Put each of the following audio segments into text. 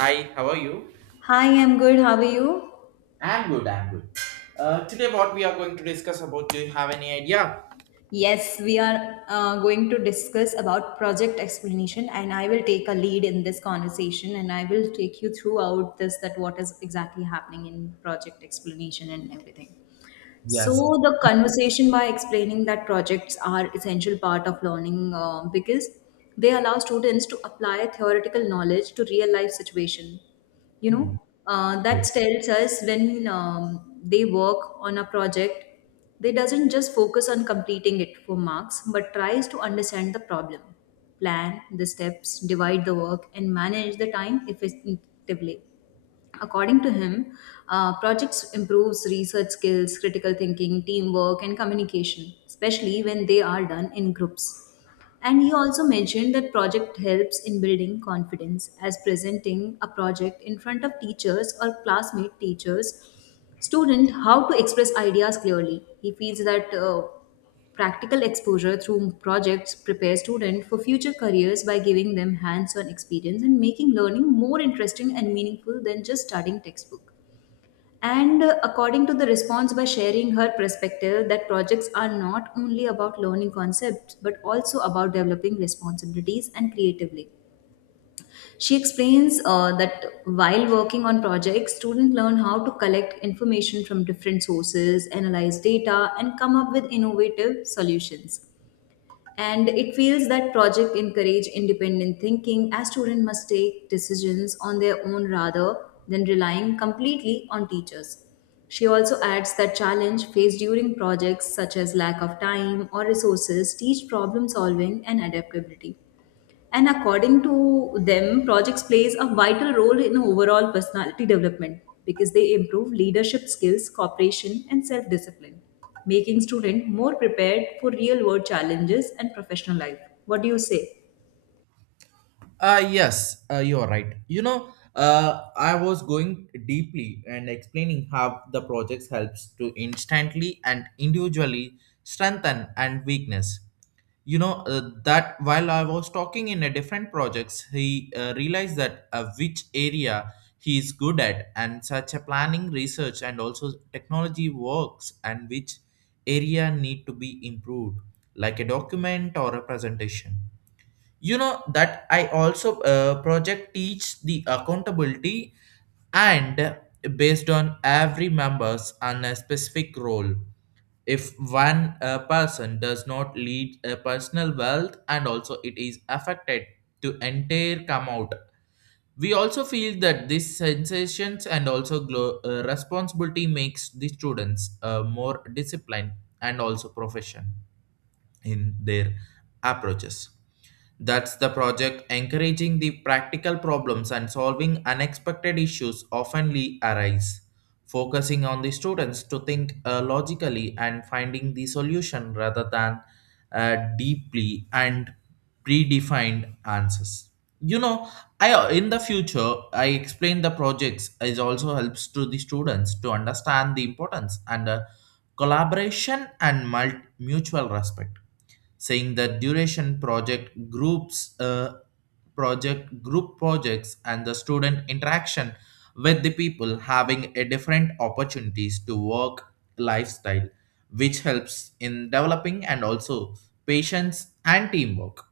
Hi, how are you? Hi, I'm good. How are you? I'm good, I'm good. Today, what we are going to discuss about? Do you have any idea? Yes, we are going to discuss about project explanation, and I will take a lead in this conversation, and I will take you throughout this that what is exactly happening in project explanation and everything. So Yes. the conversation by explaining that projects are essential part of learning because they allow students to apply theoretical knowledge to real life situation. You Hmm. know that Yes. tells us when they work on a project, they doesn't just focus on completing it for marks, but tries to understand the problem, plan the steps, divide the work, and manage the time effectively. According to him, projects improves research skills, critical thinking, teamwork, and communication, especially when they are done in groups. And he also mentioned that project helps in building confidence, as presenting a project in front of teachers or classmate teachers student how to express ideas clearly. He feels that practical exposure through projects prepare students for future careers by giving them hands on experience and making learning more interesting and meaningful than just studying textbook. And according to the response, by sharing her perspective, that projects are not only about learning concepts but also about developing responsibilities and creatively. She explains that while working on projects, students learn how to collect information from different sources, analyze data, and come up with innovative solutions, and it feels that project encourage independent thinking as students must take decisions on their own rather than relying completely on teachers. She also adds that challenge faced during projects such as lack of time or resources teach problem solving and adaptability. And according to them, projects plays a vital role in overall personality development because they improve leadership skills, cooperation, and self-discipline, making students more prepared for real-world challenges and professional life. What do you say? Yes, you're right. You know, I was going deeply and explaining how the projects helps to instantly and individually strengthen and weakness. You know, that while I was talking in a different projects he realized that, which area he is good at, and such a planning research and also technology works, and which area need to be improved, like a document or a presentation. You know that I also, project teach the accountability, and based on every members on a specific role. If one person does not lead a personal wealth, and also it is affected to entire come out. We also feel that these sensations and also responsibility makes the students more disciplined and also profession in their approaches. That's the project encouraging the practical problems and solving unexpected issues oftenly arise, focusing on the students to think logically and finding the solution rather than deeply and predefined answers. You know, I in the future I explain the projects is also helps to the students to understand the importance and collaboration and mutual respect, saying that duration project groups, project group projects, and the student interaction with the people having a different opportunities to work lifestyle, which helps in developing and also patience and teamwork.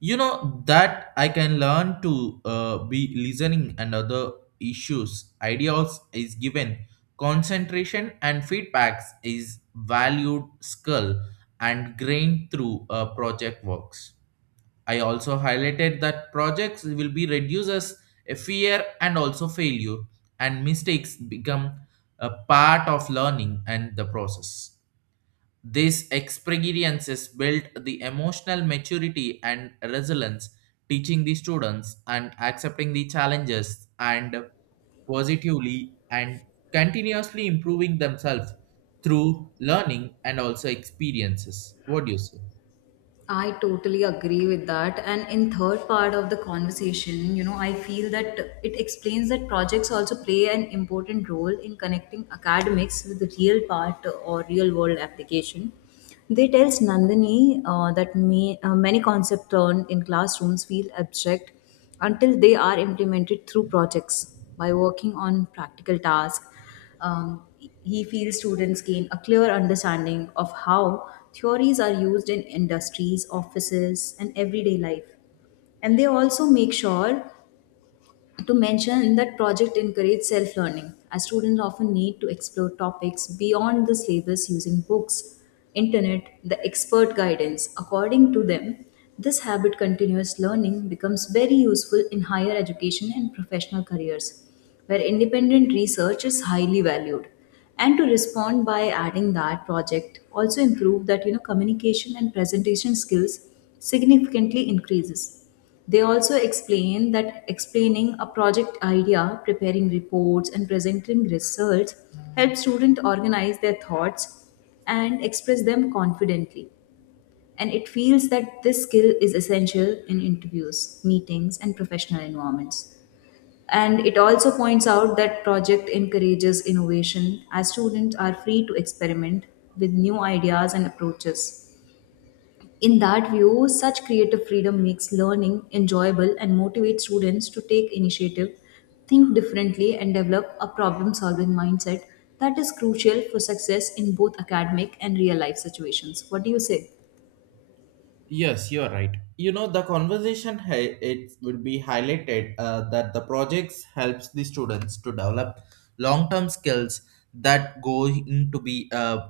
You know that I can learn to be listening, and other issues ideas is given concentration, and feedbacks is valued skill and grain through project works. I also highlighted that projects will be reduces a fear and also failure, and mistakes become a part of learning and the process. These experiences built the emotional maturity and resilience, teaching the students and accepting the challenges and positively and continuously improving themselves through learning and also experiences. What do you say? I totally agree with that. And in third part of the conversation, you know, I feel that it explains that projects also play an important role in connecting academics with the real part or real world application. They tells Nandini that many concepts learned in classrooms feel abstract until they are implemented through projects by working on practical tasks. um, he feels students gain a clear understanding of how theories are used in industries, offices, and everyday life. And they also make sure to mention that project encourage self-learning, as students often need to explore topics beyond the syllabus using books, internet, the expert guidance. According to them, this habit continuous learning becomes very useful in higher education and professional careers, where independent research is highly valued, and to respond by adding that project also improve that, communication and presentation skills significantly increases. They also explain that explaining a project idea, preparing reports, and presenting results help students organize their thoughts and express them confidently, and it feels that this skill is essential in interviews, meetings, and professional environments. And it also points out that project encourages innovation as students are free to experiment with new ideas and approaches. In that view, such creative freedom makes learning enjoyable and motivates students to take initiative, think differently, and develop a problem solving mindset that is crucial for success in both academic and real life situations. What do you say? Yes, you are right. You know, the it would be highlighted that the projects helps the students to develop long-term skills that go into be,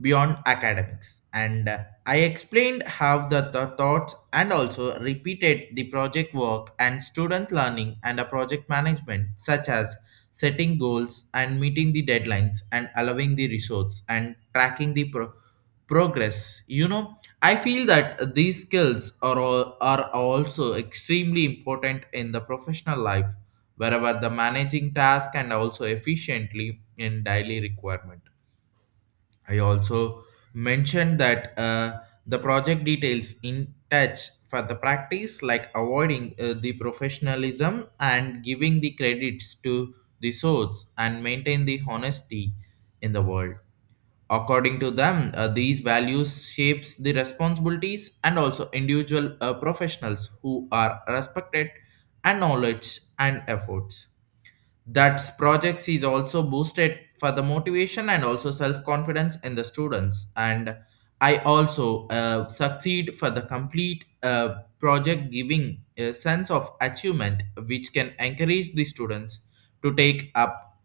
beyond academics. And I explained how the thoughts and also repeated the project work and student learning and a project management, such as setting goals and meeting the deadlines and allowing the resource and tracking the progress. You know, I feel that these skills are also extremely important in the professional life, wherever the managing task and also efficiently in daily requirement. I also mentioned that, the project details in touch for the practice, like avoiding the professionalism and giving the credits to the source and maintain the honesty in the world. According to them, these values shapes the responsibilities and also individual professionals who are respected and knowledge and efforts. That projects is also boosted for the motivation and also self-confidence in the students. And I also succeed for the complete project giving a sense of achievement, which can encourage the students to take up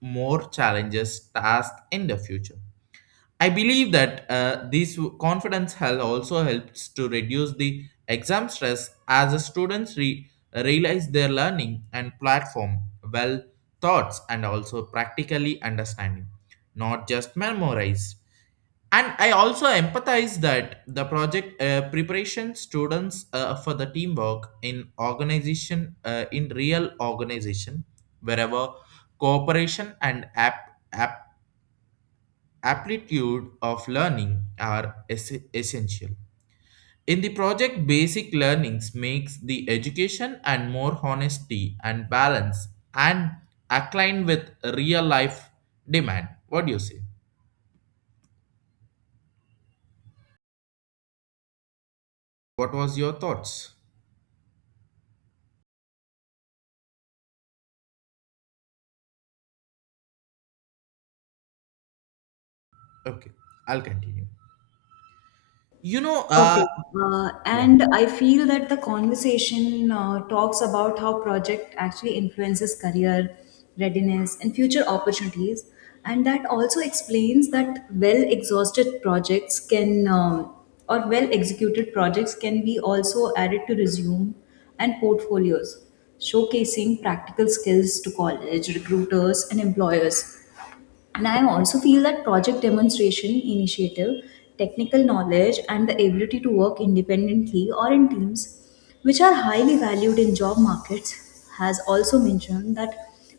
more challenges task in the future. I believe that this confidence hell also helps to reduce the exam stress as the students realize their learning and platform well thoughts and also practically understanding, not just memorize. And I also empathize that the project preparation students, for the teamwork in organization, in real organization, wherever cooperation and app aptitude of learning are essential. In the project, basic learnings makes the education and more honesty and balance and align with real life demand. What do you say? What was your thoughts? Okay, I'll continue. You know, Okay. Uh, yeah. and I feel that the conversation talks about how project actually influences career readiness and future opportunities. And that also explains that well exhausted projects, or well executed projects can be also added to resume and portfolios, showcasing practical skills to college, recruiters, and employers. And I also feel that project demonstration, initiative, technical knowledge, and the ability to work independently or in teams, which are highly valued in job markets, has also mentioned that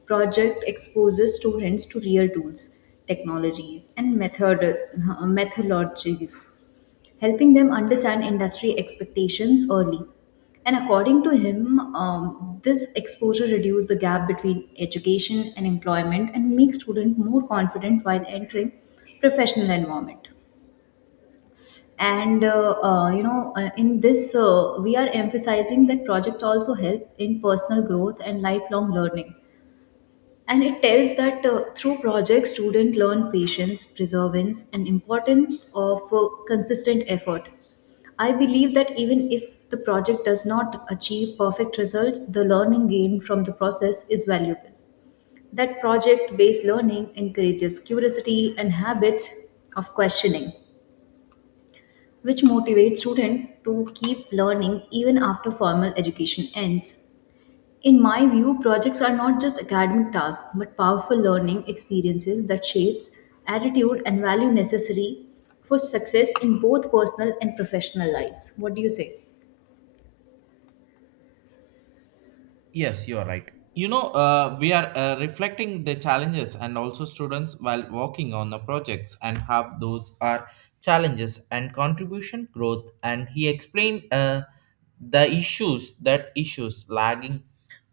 project exposes students to real tools, technologies, and methodologies helping them understand industry expectations early. And according to him, this exposure reduces the gap between education and employment and makes students more confident while entering professional environment. And in this, we are emphasizing that project also help in personal growth and lifelong learning, and it tells that through projects students learn patience, perseverance, and importance of consistent effort. I believe that even if the project does not achieve perfect results, the learning gained from the process is valuable, that project based learning encourages curiosity and habits of questioning, which motivates students to keep learning even after formal education ends. In my view, projects are not just academic tasks, but powerful learning experiences that shapes attitude and value necessary for success in both personal and professional lives. What do you say? Yes, you are right. You know, we are reflecting the challenges and also students while working on the projects, and have those are challenges and contribution growth. And he explained the issues that issues lagging,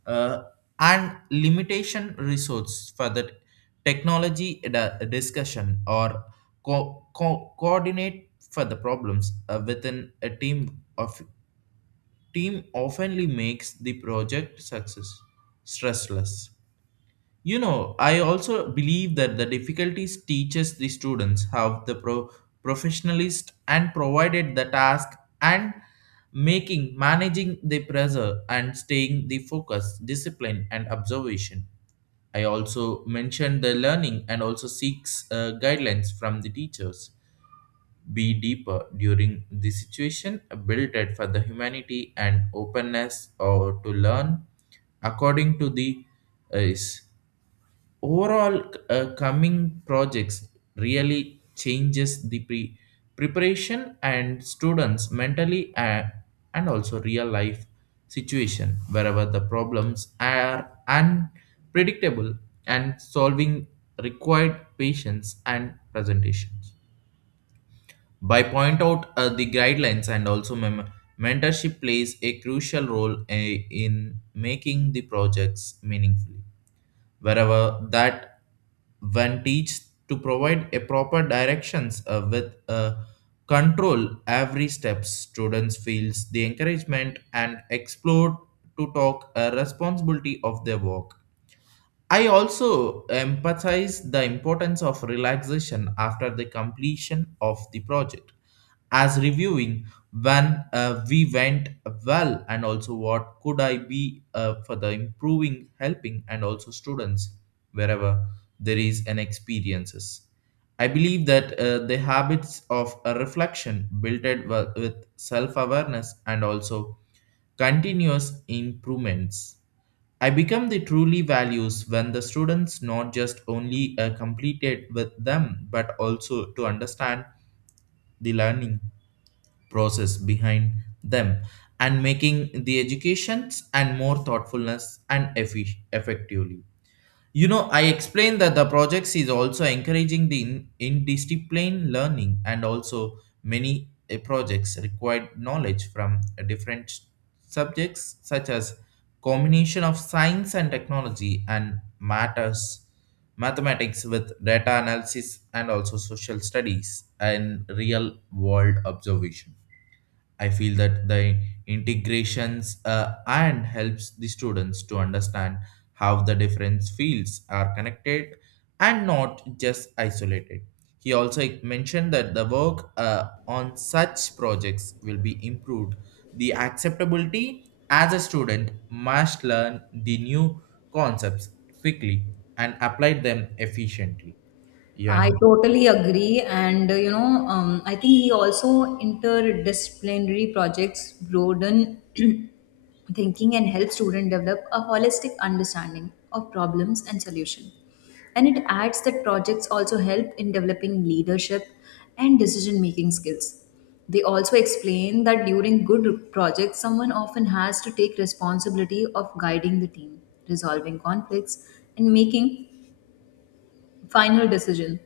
uh, and limitation resource for the technology discussion or coordinate for the problems, within a team of team oftenly makes the project success stressless. You know, I also believe that the difficulties teaches the students how the professionalist and provided the task, and making managing the pressure and staying the focus, discipline and observation. I also mentioned the learning and also seeks guidelines from the teachers be deeper during the situation, built it for the humanity and openness or to learn according to the, is overall coming projects really changes the preparation and students mentally, and also real life situation wherever the problems are unpredictable and solving required patience and presentation. By point out the guidelines and also mentorship plays a crucial role, in making the projects meaningful, wherever that when teach to provide a proper directions with control every step students feels the encouragement and explore to talk a responsibility of their work. I also emphasize the importance of relaxation after the completion of the project as reviewing when we went well and also what could I be for the improving helping and also students wherever there is an experiences. I believe that the habits of a reflection built it with self-awareness and also continuous improvements. I become the truly values when the students not just only completed with them, but also to understand the learning process behind them, and making the educations and more thoughtfulness and effectively. You know, I explained that the projects is also encouraging the indiscipline learning and also many projects required knowledge from different subjects such as combination of science and technology and matters mathematics with data analysis and also social studies and real world observation. I feel that the integrations, and helps the students to understand how the different fields are connected and not just isolated. He also mentioned that the work on such projects will be improved. The acceptability, as a student must learn the new concepts quickly and apply them efficiently. Yeah. I totally agree. And, I think he also interdisciplinary projects broaden thinking and help students develop a holistic understanding of problems and solution. And it adds that projects also help in developing leadership and decision making skills. They also explain that during good projects, someone often has to take responsibility of guiding the team, resolving conflicts, and making final decision,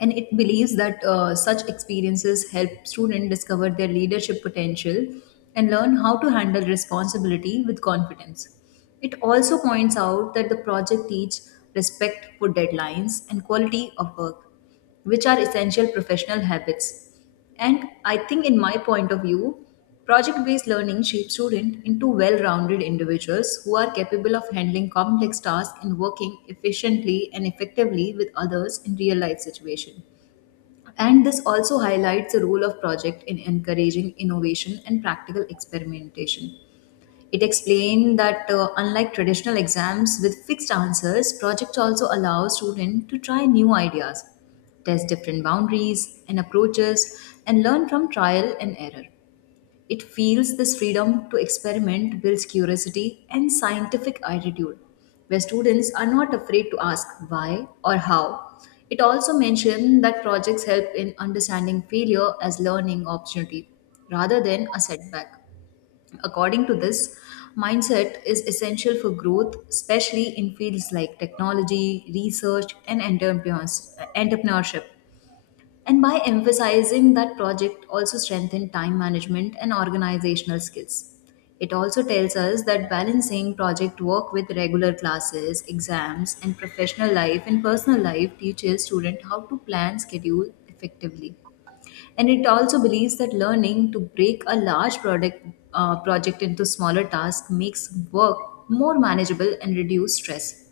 and it believes that such experiences help students discover their leadership potential and learn how to handle responsibility with confidence. It also points out that the project teaches respect for deadlines and quality of work, which are essential professional habits. And I think, in my point of view, project based learning shapes students into well rounded individuals who are capable of handling complex tasks and working efficiently and effectively with others in real life situations. And this also highlights the role of project in encouraging innovation and practical experimentation. It explained that unlike traditional exams with fixed answers, projects also allow students to try new ideas, test different boundaries and approaches, and learn from trial and error. It feels this freedom to experiment builds curiosity and scientific attitude, where students are not afraid to ask why or how. It also mentioned that projects help in understanding failure as learning opportunity rather than a setback. According to this, mindset is essential for growth, especially in fields like technology, research, and entrepreneurship. And by emphasizing that project also strengthen time management and organizational skills. It also tells us that balancing project work with regular classes, exams, and professional life and personal life teaches students how to plan schedule effectively. And it also believes that learning to break a large project into smaller tasks makes work more manageable and reduce stress.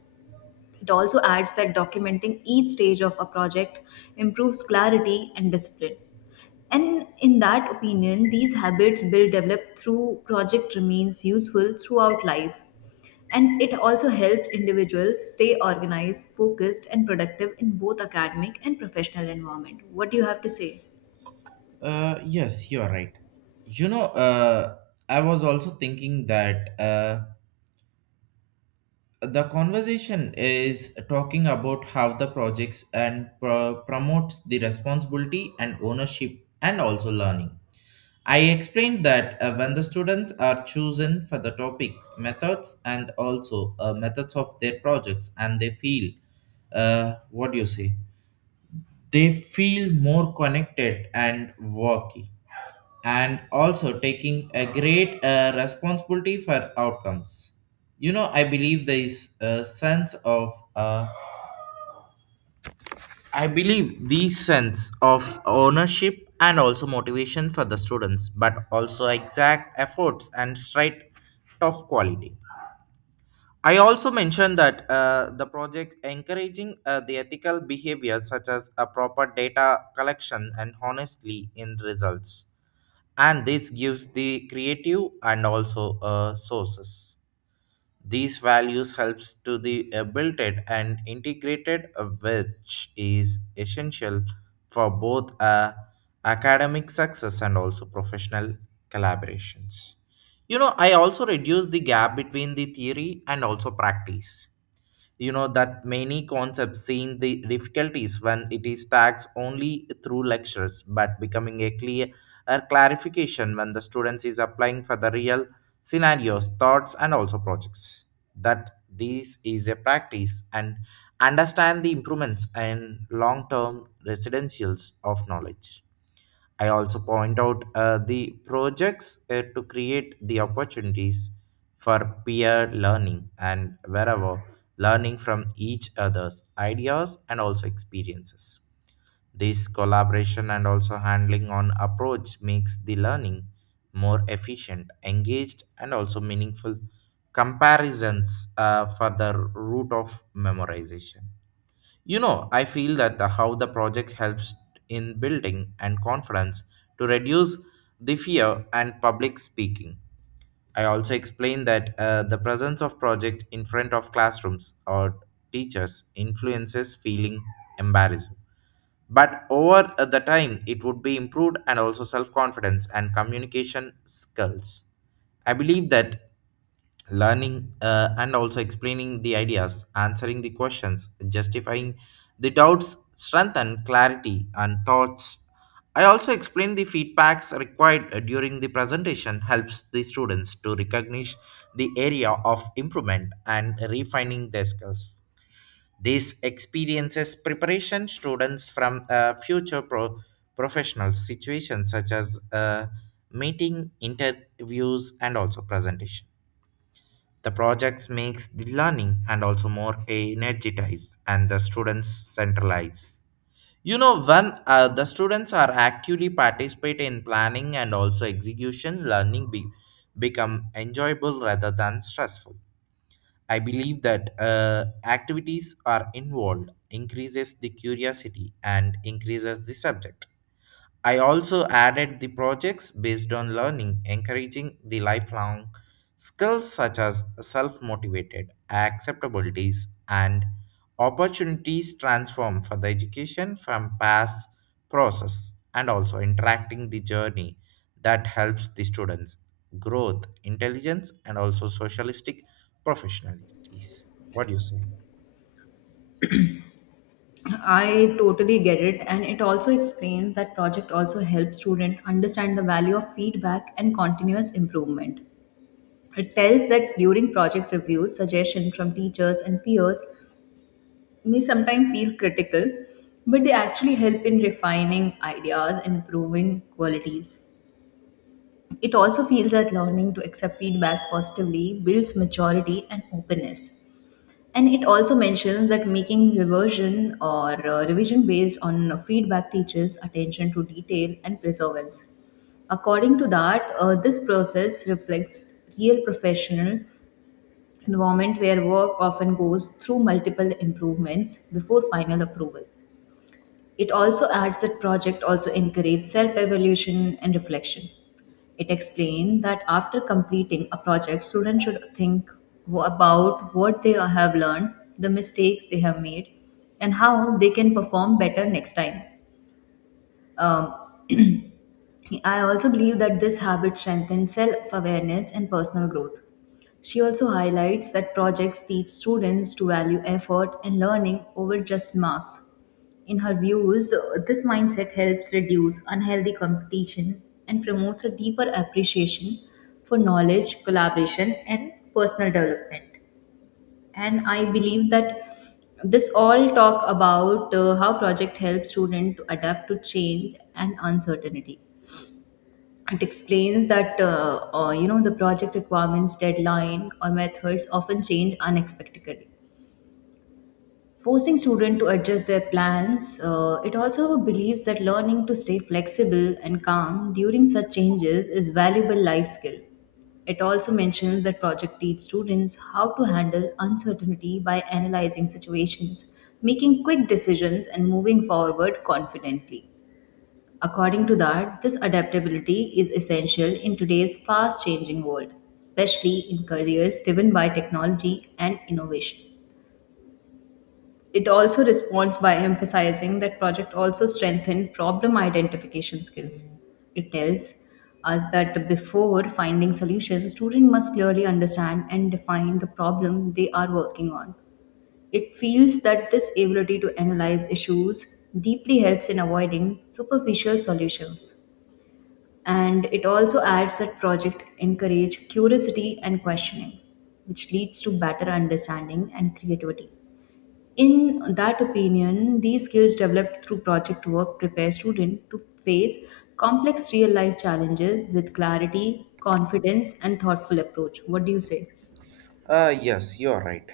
It also adds that documenting each stage of a project improves clarity and discipline. And in that opinion, these habits built developed through project remains useful throughout life. And it also helps individuals stay organized, focused, and productive in both academic and professional environment. What do you have to say? Yes, you are right. You know, I was also thinking that the conversation is talking about how the projects and promotes the responsibility and ownership and also learning. I explained that when the students are chosen for the topic, methods, and also methods of their projects, and they feel, what do you say? They feel more connected and worky, and also taking a great responsibility for outcomes. You know, uh, I believe these sense of ownership and also motivation for the students but also exact efforts and straight of quality. I also mentioned that the project encouraging, the ethical behavior such as a proper data collection and honestly in results, and this gives the creative and also sources. These values helps to the, built it and integrated, which is essential for both, academic success and also professional collaborations. You know, I also reduce the gap between the theory and also practice. You know that many concepts seen the difficulties when it is taxed only through lectures, but becoming a clarification when the students is applying for the real scenarios thoughts and also projects. That this is a practice and understand the improvements and long-term residentials of knowledge. I also point out the projects to create the opportunities for peer learning and wherever learning from each other's ideas and also experiences. This collaboration and also handling on approach makes the learning more efficient, engaged, and also meaningful comparisons for the root of memorization. You know, I feel that the, how the project helps in building and confidence to reduce the fear and public speaking. I also explained that the presence of project in front of classrooms or teachers influences feeling embarrassed. But over the time, it would be improved and also self confidence and communication skills. I believe that learning, and also explaining the ideas, answering the questions, justifying the doubts, strengthen clarity and thoughts. I also explain the feedbacks required during the presentation helps the students to recognize the area of improvement and refining their skills. These experiences preparation students from future professional situations such as, meeting interviews and also presentation. The projects makes the learning and also more energized and the students centralized. You know, when the students are actively participate in planning and also execution, learning become enjoyable rather than stressful. I believe that activities are involved increases the curiosity and increases the subject. I also added the projects based on learning, encouraging the lifelong skills such as self motivated, acceptabilities, and opportunities transform for the education from past process and also interacting the journey that helps the students growth intelligence and also socialistic professionalities. What do you say? I totally get it, and it also explains that project also helps student understand the value of feedback and continuous improvement. It tells that during project reviews, suggestion from teachers and peers may sometimes feel critical, but they actually help in refining ideas and improving qualities. It also feels that learning to accept feedback positively builds maturity and openness. And it also mentions that making reversion or revision based on feedback teaches attention to detail and perseverance. According to that, this process reflects real professional environment where work often goes through multiple improvements before final approval. It also adds that project also encourage self-evaluation and reflection. It explained that after completing a project, students should think about what they have learned, the mistakes they have made, and how they can perform better next time. Um, I also believe that this habit strengthens self awareness and personal growth. She also highlights that projects teach students to value effort and learning over just marks. In her views, this mindset helps reduce unhealthy competition and promotes a deeper appreciation for knowledge, collaboration, and personal development. And I believe that this all talk about how project helps students to adapt to change and uncertainty. It explains that the project requirements, deadline, or methods often change unexpectedly, forcing students to adjust their plans. It also believes that learning to stay flexible and calm during such changes is valuable life skill. It also mentions that project teach students how to handle uncertainty by analyzing situations, making quick decisions, and moving forward confidently. According to that, this adaptability is essential in today's fast changing world, especially in careers driven by technology and innovation. It also responds by emphasizing that project also strengthen problem identification skills. It tells us that before finding solutions, student must clearly understand and define the problem they are working on. It feels that this ability to analyze issues deeply helps in avoiding superficial solutions. And it also adds that project encourage curiosity and questioning, which leads to better understanding and creativity. In that opinion, these skills developed through project work prepare students to face complex real life challenges with clarity, confidence, and thoughtful approach. What do you say? Yes, you're right.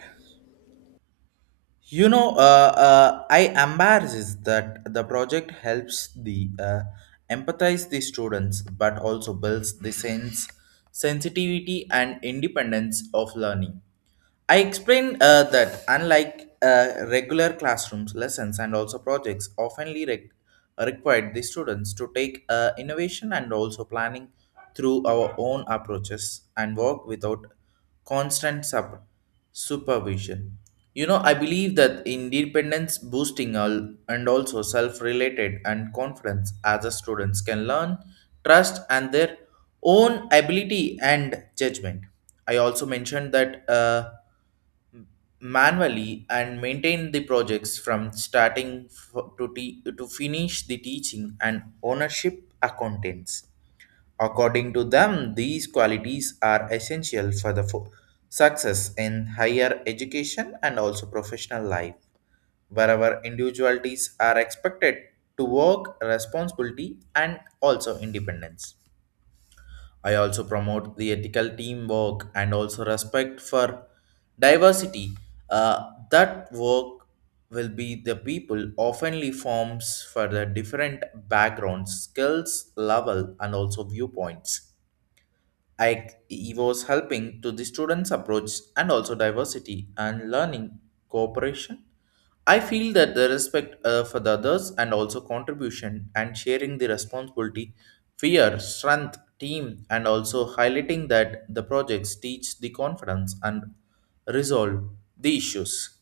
You know, I embarrasses that the project helps the, empathize the students, but also builds the sense sensitivity and independence of learning. I explained that unlike regular classrooms, lessons, and also projects oftenly required the students to take innovation and also planning through our own approaches and work without constant supervision. You know, I believe that independence boosting and also self related and confidence as the students can learn, trust, and their own ability and judgment. I also mentioned that. Manually and maintain the projects from starting to finish the teaching and ownership accountants. According to them, these qualities are essential for the success in higher education and also professional life, wherever individualities are expected to work responsibility and also independence. I also promote the ethical teamwork and also respect for diversity. That work will be the people oftenly forms for the different backgrounds, skills, level, and also viewpoints. I he was helping to the students' approach and also diversity and learning cooperation. I feel that the respect for the others and also contribution and sharing the responsibility, fear, strength, team, and also highlighting that the projects teach the confidence and resolve the issues.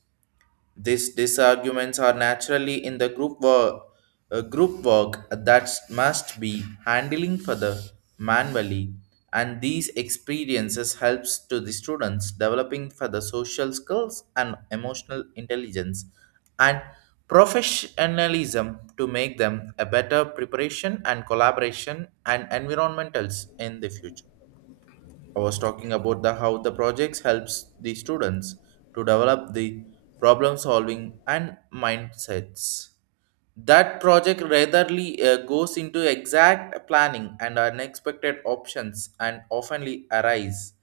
These disarguments are naturally in the group work that must be handling further manually, and these experiences helps to the students developing further social skills and emotional intelligence and professionalism to make them a better preparation and collaboration and environmentals in the future. I was talking about the how the projects helps the students to develop the problem solving and mindsets. That project rarely goes into exact planning and unexpected options and oftenly arise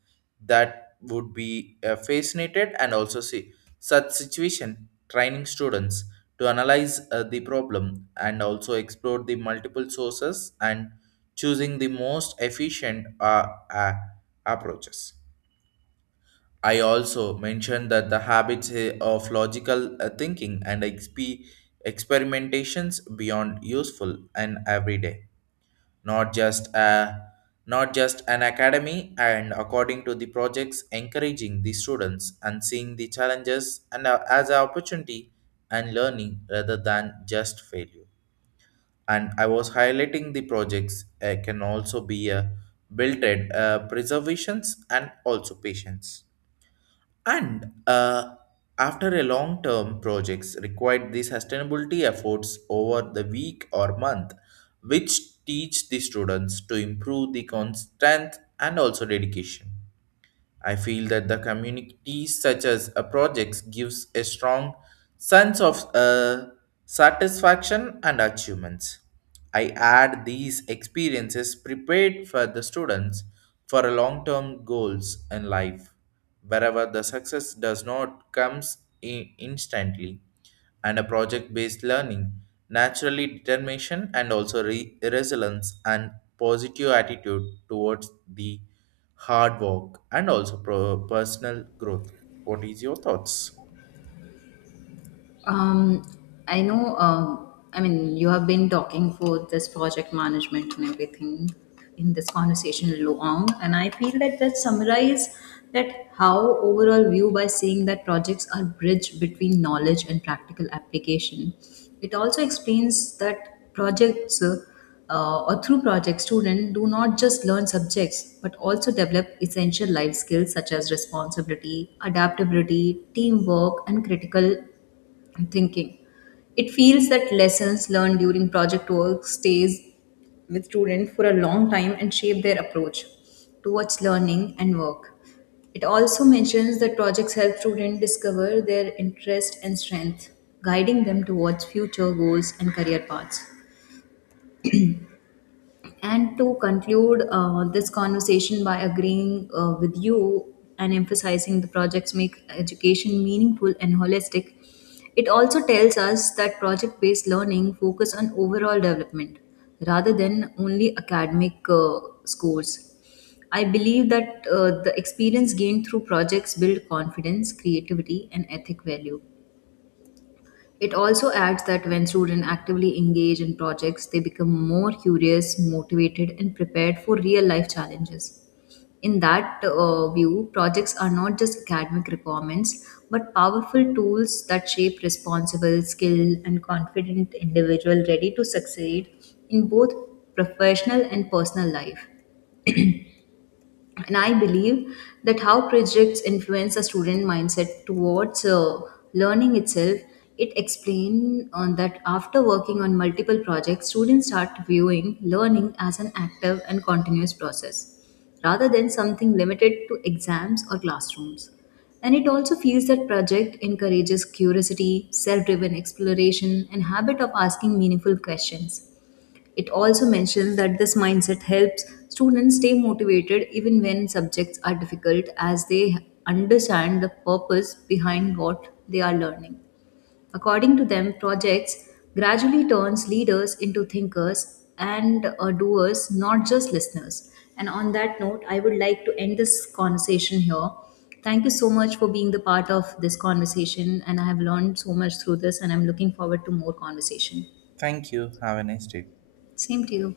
that would be fascinated and also see such situation training students to analyze the problem and also explore the multiple sources and choosing the most efficient approaches. I also mentioned that the habits of logical thinking and experimentations beyond useful and everyday, not just uh, not just an academy, and according to the projects encouraging the students and seeing the challenges and, as an opportunity and learning rather than just failure. And I was highlighting the projects can also be built in preservations and also patience. And after a long-term projects required the sustainability efforts over the week or month, which teach the students to improve the constant and also dedication. I feel that the communities such as a projects gives a strong sense of satisfaction and achievements. I add these experiences prepared for the students for a long-term goals in life, wherever the success does not comes instantly, and a project-based learning, naturally determination and also resilience and positive attitude towards the hard work and also personal growth. What is your thoughts? Um, I know, I mean, you have been talking for this project management and everything in this conversation long, and I feel that that summarize that how overall view by seeing that projects are bridge between knowledge and practical application. It also explains that projects, or through projects, students do not just learn subjects but also develop essential life skills such as responsibility, adaptability, teamwork, and critical thinking. It feels that lessons learned during project work stays with students for a long time and shape their approach towards learning and work. It also mentions that projects help students discover their interest and strength, guiding them towards future goals and career paths. And to conclude this conversation by agreeing with you and emphasizing the projects make education meaningful and holistic, it also tells us that project based learning focus on overall development rather than only academic scores. I believe that the experience gained through projects build confidence, creativity, and ethic value. It also adds that when students actively engage in projects, they become more curious, motivated, and prepared for real life challenges. In that view, projects are not just academic requirements, but powerful tools that shape responsible, skilled, and confident individual ready to succeed in both professional and personal life. And I believe that how projects influence a student mindset towards learning itself. It explained on that after working on multiple projects, students start viewing learning as an active and continuous process rather than something limited to exams or classrooms, and it also feels that project encourages curiosity, self-driven exploration, and habit of asking meaningful questions. It also mentions that this mindset helps students stay motivated even when subjects are difficult, as they understand the purpose behind what they are learning. According to them, projects gradually turns leaders into thinkers and doers, not just listeners. And on that note, I would like to end this conversation here. Thank you so much for being the part of this conversation and I have learned so much through this and I'm looking forward to more conversation. Thank you. Have a nice day. Same to you.